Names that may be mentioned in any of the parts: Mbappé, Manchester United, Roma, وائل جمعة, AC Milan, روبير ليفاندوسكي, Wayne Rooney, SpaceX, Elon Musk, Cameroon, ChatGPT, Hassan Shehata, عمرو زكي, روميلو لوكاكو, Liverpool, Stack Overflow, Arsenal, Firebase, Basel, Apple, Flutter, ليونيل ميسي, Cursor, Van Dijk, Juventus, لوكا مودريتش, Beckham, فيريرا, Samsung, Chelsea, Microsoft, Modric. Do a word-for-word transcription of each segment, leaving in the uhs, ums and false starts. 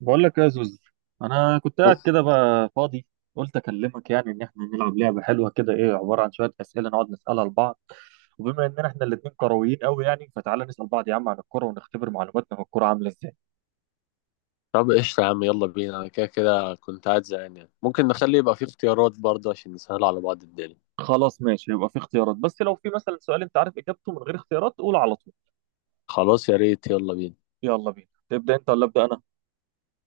بقول لك إيه يا زوز؟ انا كنت قاعد كده بقى فاضي، قلت اكلمك يعني ان احنا نلعب لعبه حلوه كده، ايه عباره عن شويه اسئله نقعد نسالها لبعض، وبما اننا احنا الاثنين كرويين قوي يعني فتعالى نسال بعض يا عم عن الكوره ونختبر معلوماتنا في الكوره عامله ازاي. طب قشطة يا عم، يلا بينا. أنا كده كده كنت قاعد زهقان، يعني ممكن نخلي يبقى فيه اختيارات برضه عشان نسهل على بعض الدنيا. خلاص ماشي، يبقى في اختيارات، بس لو في مثلا سؤال انت عارف اجابته من غير اختيارات قول على طول. خلاص، يا ريت، يلا بينا. يلا بينا، تبدا انت ولا ابدا انا؟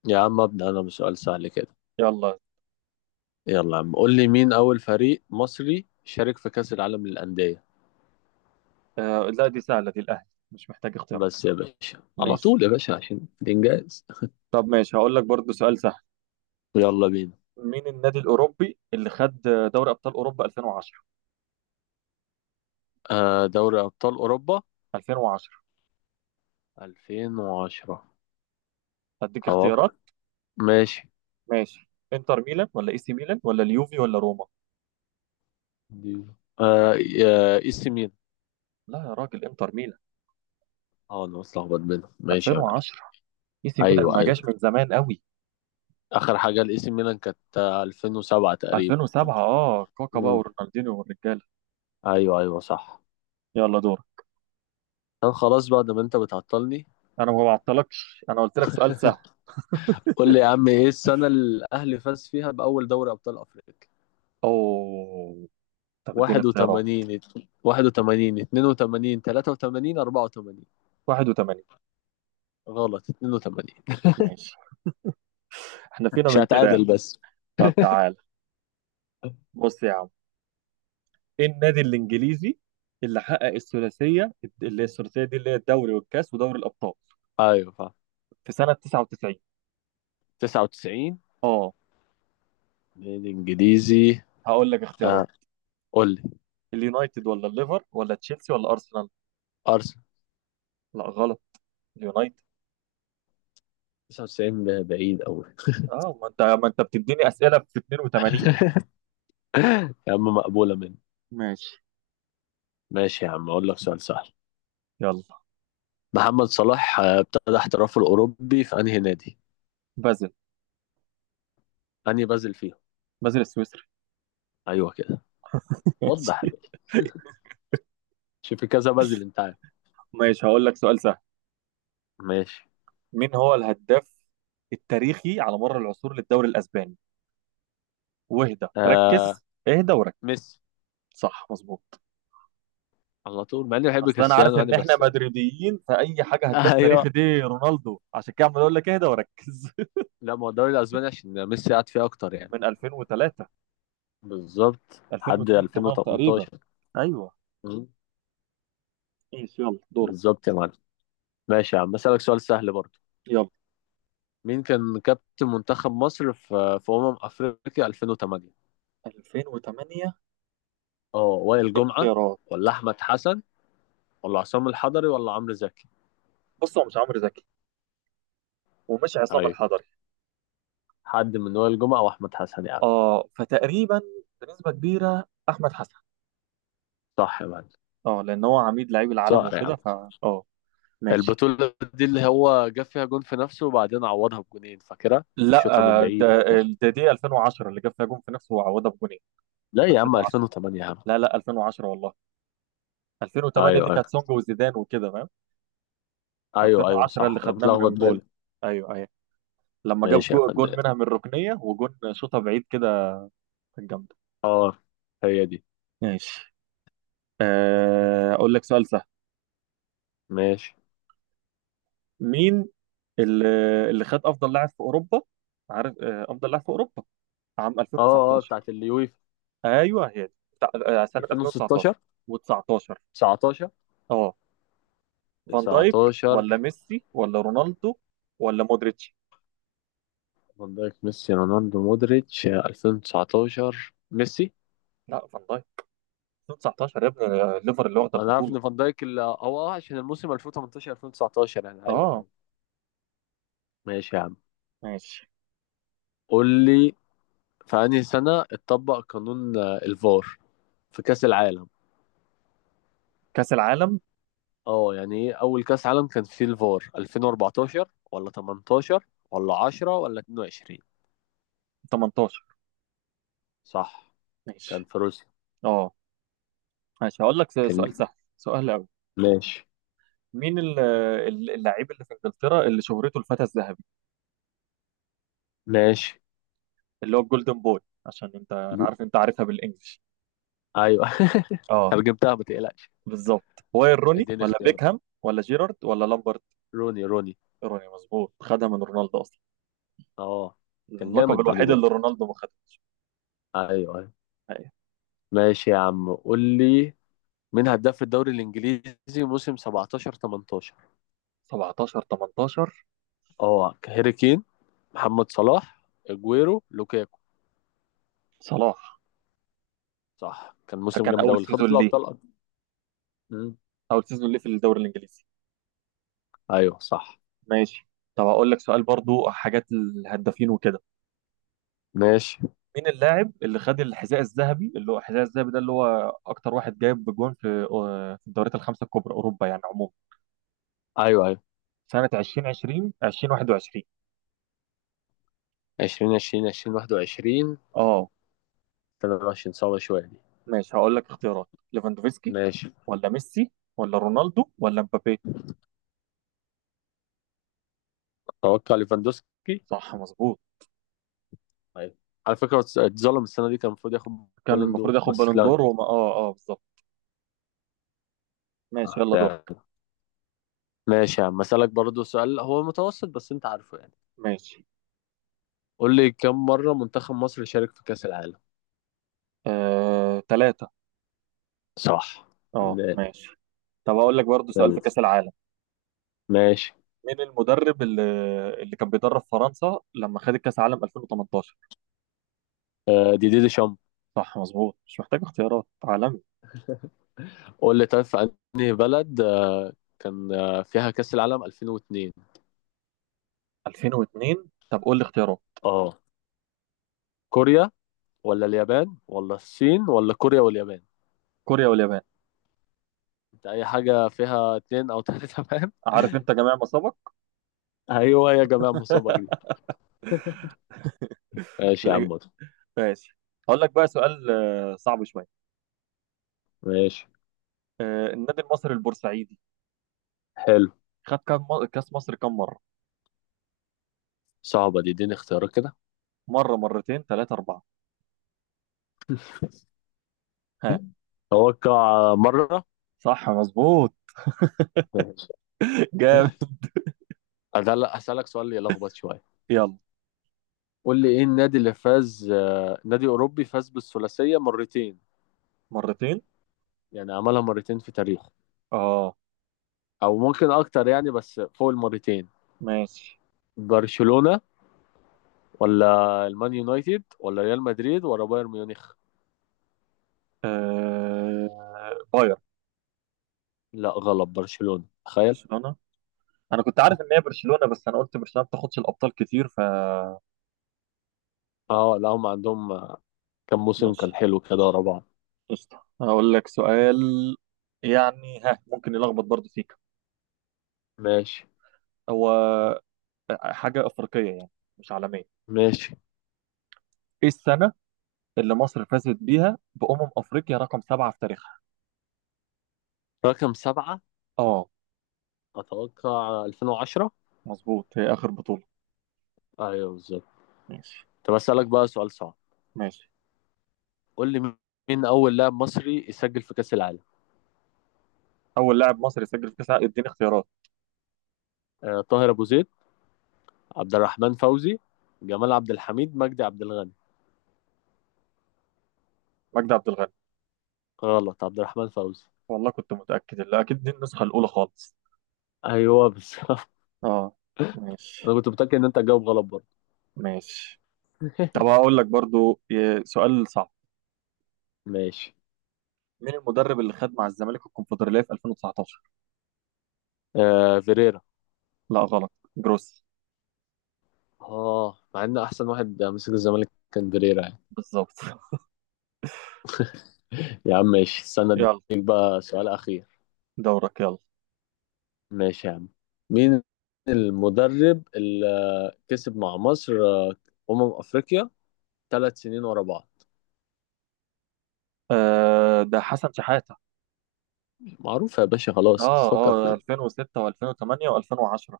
يا عم أبدأ أنا بسؤال سهل كده. يلا. يلا يا عم، قول لي مين أول فريق مصري شارك في كأس العالم للأندية؟ آه، لا دي سهله، دي الاهلي، مش محتاج اختيارات. بس يا باشا، على ماشي. طول يا باشا عشان الإنجاز. طب ماشي، هقول لك برضو سؤال سهل. يلا بينا. مين النادي الاوروبي اللي خد دوري ابطال اوروبا ألفين وعشرة؟ آه، دوري أبطال أوروبا ألفين وعشرة، ألفين وعشرة. هديك أتوقع. اختيارات. ماشي. ماشي، انتر ميلان ولا اي سي ميلان ولا اليوفي ولا روما؟ دي- آه إي سي ميلان. لا يا راجل، انتر ميلان. اه أنا متلخبط بينهم. ماشي يا معلم. ألفين وعشرة اي سي ميلان أيوه، ما أيوه. جاش من زمان قوي. اخر حاجه لاي سي ميلان كانت، آه، ألفين وسبعة تقريبا. ألفين وسبعة، اه كاكا بقى امم ورونالدينيو والرجاله. ايوه، ايوه، صح. يلا دور. كان خلاص بقى ده، ما انت بتعطلني. انا ما بعطلكش، انا قلت لك سؤال سهل. قول لي يا عم، ايه السنه اللي الاهلي فاز فيها باول دوري ابطال افريقيا؟ اوه، طب اديني اختيارات. واحد وتمانين، ات- واحد وتمانين، اتنين وتمانين، تلاتة وتمانين، اربعة وتمانين. واحد وتمانين. غلط، اثنين وثمانين. ماشي، احنا فينا مش من كده يعني. هتعادل بس. طب تعال، بص يا عم، ايه النادي الانجليزي اللي حقق الثلاثيه، اللي هي الثلاثيه دي اللي هي الدوري والكاس ودوري الابطال، ايوه، فاهم. في سنه تسعة وتسعين؟ تسعة وتسعين. اه، نادي انجليزي. هقول لك اختيارات. آه. قول لي. اليونايتد ولا الليفر ولا تشيلسي ولا ارسنال؟ ارسنال. لا غلط، اليونايتد. تسعة وتسعين بعيد قوي. اه ما انت ما انت بتديني اسئله في اثنين وثمانين. يا عم، مقبوله مني. ماشي. ماشي يا عم، اقول لك سؤال سهل. يلا، محمد صلاح آه، ابتدى احترافه الأوروبي في أنهي نادي؟ بازل. أنهي بازل فيهم؟ بازل السويسري. أيوه كده. وضح يا ماشي. باشا. شوف، في كذا بازل أنت عارف. ماشي، هقول لك سؤال سهل. ماشي. مين هو الهداف التاريخي على مر العصور للدوري الاسباني؟ واهدى آه، ركز، اهدى وركز. ميسي. صح مظبوط. على طول، مع إني بحب اصل انا عارف كريستيانو يعني ان احنا بس. مدريديين، فاي حاجه هداف تاريخي أيوه. دي رونالدو، عشان كده عمال اقول لك اهدى وركز. لا، ما هو الدوري الأسباني عشان ميسي قعد فيه أكتر يعني. من ألفين وتلاتة. بالظبط لحد ألفين واثنين كمان تقريبا. ألفين وتمنتاشر. ايوه. مم. ماشي يلا دور. بالظبط يا معلم. ماشي يا عم، أسألك سؤال سهل برضه. يلا. مين كان كابتن منتخب مصر في في أمم أفريقيا ألفين وتمانية؟ ألفين وتمانية. اه وائل ايه جمعة. الاختيارات؟ ولا أحمد حسن ولا عصام الحضري ولا عمرو زكي؟ بص، هو مش عمرو زكي ومش عصام ايوه، الحضري. حد من وائل جمعة واحمد حسن يا عم. اه، فتقريبا بنسبة كبيرة احمد حسن. صح يا معلم. اه لان هو عميد لعيب العالم صقر يا عم. وكده، ف اه ماشي. البطولة دي اللي هو جاب فيها جون في نفسه وبعدين عوضها بجونين، فاكرها؟ لا، شوطة من آه، ده بعيد وبتاع. ده دي ألفين وعشرة اللي جاب فيها جون في نفسه وعوضها بجونين. لا يا عم، ألفين وعشرة. ألفين وتمانية يا عم. لا لا ألفين وعشرة والله. ألفين وثمانية ايوه، دي ايوه. كانت سونج وزيدان وكده فاهم. ايوه، ايوه، ألفين وعشرة اللي صح، انا خدناه من بتلخبط انجول. بين. ايوه ايوه. لما جاب ماشي يا جو- جون فندم. منها من الركنية وجون شوطة بعيد كده. كانت جامدة. اه، هي دي. ماشي. آه، اقول لك سؤال سهل. ماشي. مين اللي اللي خد افضل لاعب في اوروبا؟ عارف، آه، افضل لاعب في اوروبا عام اه، اه، ألفين وتسعتاشر. بتاعت اليويفا. ايوه هي دي بتاع- آه، سنه ألفين وستاشر. ألفين وتسعة عشر وتسعتاشر. تسعتاشر. اه، فان دايك تسعتاشر. ولا ميسي ولا رونالدو ولا مودريتش؟ فان دايك، ميسي، رونالدو، مودريتش، ألفين وتسعة عشر، ميسي. لا، فان دايك. ألفين وتسعتاشر يا ابني، آه، ليفر اللي واخده انا عارف البطوله. ان فان دايك ال- هو اه عشان الموسم ألفين وتمنتاشر ألفين وتسعتاشر يعني. ايوه، اه ايوه. ماشي يا عم. ماشي. قول لي، في انهي سنه اتطبق قانون آه، الفار؟ في كاس العالم. كاس العالم اه يعني ايه اول كاس عالم كان فيه الفار؟ ألفين واربعتاشر ولا تمنتاشر ولا عشرة ولا اتنين وعشرين؟ تمنتاشر. صح. كان ماشي. في روسيا. اه ماشي، هقول لك س- كان. سؤال سهل، سؤال قوي. ماشي، مين ال- ال- اللاعب اللي في انجلترا اللي شهرته الفتى الذهبي، ماشي. اللي هو الجولدن بوي؟ عشان انت، انا دي- عارف انت عارفها بالانجلش. ايوه. اه ترجمتها ما تقلقش. بالظبط. واير روني اديني ولا اختيارات. بيكهام ولا جيرارد ولا لامبرت؟ روني، روني. روني. مظبوط، خدها من رونالدو اصلا، اه، كان اللقب جامد روني الوحيد برضه. اللي رونالدو ما خدها. ايوه. أيوة. أيوة. ماشي يا عم، قول لي مين هداف في الدوري الانجليزي موسم سبعة عشر تمنتاشر؟ سبعتاشر تمنتاشر. اه هاري كين، محمد صلاح، اجويرو، لوكاكو. صلاح. صح، كان ده موسم كان جامد قوي اول اللي خد سيزون في ليه، الابطال أصلاً. مم. اول سيزون ليه في الدوري الانجليزي. ايوه، صح. ماشي. طب اقول لك سؤال برضو، حاجات الهدافين وكده. ماشي. مين اللاعب اللي خد الحذاء الذهبي، اللي هو الحذاء الذهبي ده اللي هو اكتر واحد جايب بجوان في، آه، في الدوريات الخمسه الكبرى اوروبا يعني عموما، ايوه، ايوه. سنة ألفين وعشرين ألفين وواحد وعشرين؟ عشرين عشرين عشرين واحد وعشرين. اه تلاتة وعشرين، صعبه شويه دي. ماشي، هقول لك اختيارات. ليفاندوفسكي ماشي. ولا ميسي ولا رونالدو ولا مبابي؟ اتوقع ليفاندوسكي. صح مظبوط. ايوه. على فكره، اتس- اتظلم السنه دي كان المفروض ياخد. كان بالون المفروض دور ياخد بس بالون اتلغى. دور، وما اه اه بالظبط. ماشي آه، يلا دور. تمام. ماشي يا عم، اسالك برضه سؤال هو متوسط بس انت عارفه يعني. ماشي. قول لي، كم مره منتخب مصر شارك في كاس العالم؟ آه... تلات مرات. صح. اه فنان. ماشي. طب هقول لك برضه سؤال في يلا. كأس العالم. ماشي. مين المدرب اللي اللي كان بيدرب فرنسا لما خدت كأس العالم ألفين وتمنتاشر؟ آه، دي دي دي شامب. صح مظبوط، مش محتاج اختيارات عالمي. قول لي، طيب، في انهي بلد آه، كان آه، فيها كأس العالم ألفين واثنين؟ ألفين واتنين. طب قول لي اختيارات. اه كوريا. ولا اليابان ولا الصين ولا كوريا واليابان؟ كوريا واليابان. انت اي حاجة فيها اتنين او تلاتة تمام. عارف انت جميع ما سبق. ايوه يا جماعة، مصابة جديدة. ماشي يا عم. ماشي. هقول لك بقى سؤال آه، صعب شويه. ماشي. آه، النادي المصري البورسعيدي حلو. خد كام م- كاس مصر كام مره؟ صعبة دي، اديني اختيارات كده. مره، مرتين، ثلاثه، اربعه؟ ها. توقع مرة. صح مظبوط. ماشي. جامد. أدل- أسألك سؤال يلخبط شوية. يلا. قول لي، إيه النادي اللي فاز آه، نادي أوروبي فاز بالثلاثية مرتين؟ مرتين. يعني عملها مرتين في تاريخه. اه او ممكن اكتر يعني، بس فوق المرتين. ماشي. برشلونة ولا المان يونايتد ولا ريال مدريد ولا بايرن ميونخ؟ آه... باير. لا غلط، برشلونة، تخيل. برشلونه. انا كنت عارف ان هي برشلونه، بس انا قلت برشلونه ما بتاخدش الابطال كتير. اه، لا هم عندهم. كم موسم كان فماشي. حلو كده ورا بعض. قشطه هقول لك سؤال يعني، ها ممكن يلخبط برضه فيك. ماشي، هو آه، حاجه افريقيه يعني، مش عالميه. ماشي. ايه السنه اللي مصر فازت بيها بأمم أفريقيا رقم سبعة في تاريخها؟ رقم سبعة. اه اتوقع ألفين وعشرة. مظبوط، هي آخر بطولة. ايوه بالظبط. ماشي. طب اسالك بقى سؤال صعب. ماشي. قول لي، مين اول لاعب مصري يسجل في كاس العالم؟ أول لاعب مصري سجل في كأس العالم. اديني اختيارات. آه، طاهر ابو زيد. عبد الرحمن فوزي. جمال عبد الحميد، مجدي عبد الغني. مجدي عبد الغني. غلط، عبد الرحمن فوزي. والله كنت متأكد، اللي أكيد دي النسخة الأولى خالص. ايوه بالظبط. اه ماشي. انا كنت متاكد ان انت هتجاوب غلط برضه. ماشي. طب هقول لك برضو ي- سؤال صعب. ماشي. مين المدرب اللي خد مع الزمالك الكونفدرالية في ألفين وتسعة عشر؟ آه فيريرا. لا غلط. جروس. اه، مع ان احسن واحد مسك الزمالك كان فيريرا يعني. بالظبط. يا عم ماشي، استنى اديك يلا بقى سؤال اخير. دورك. يلا. ماشي يا عم. مين المدرب اللي كسب مع مصر آه، امم افريقيا ثلاث سنين ورا بعض؟ آه ده حسن شحاتة. معروف يا باشا، خلاص بس اه فكر اه فيه. ألفين وستة وألفين وتمانية وألفين وعشرة.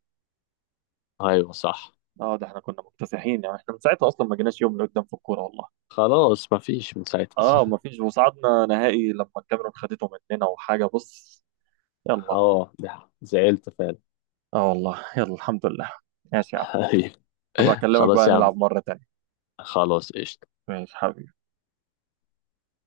ايوه، صح. اه ده احنا كنا مكتسحين يعني، احنا من ساعتها اصلا ما جيناش يوم لقدام في الكوره والله. خلاص، مفيش من اه ساعتها. ما فيش، وصعدنا نهائي لما الكاميرون خدته مننا وحاجه، بص. يلا. اه، ده زعلت فعلا. اه والله، يلا الحمد لله. ماشي يا عم، أيوة. ابقى اكلمك خلاص بقى يا عم. نلعب مره تانية. خلاص قشطة. ماشي حبيبي.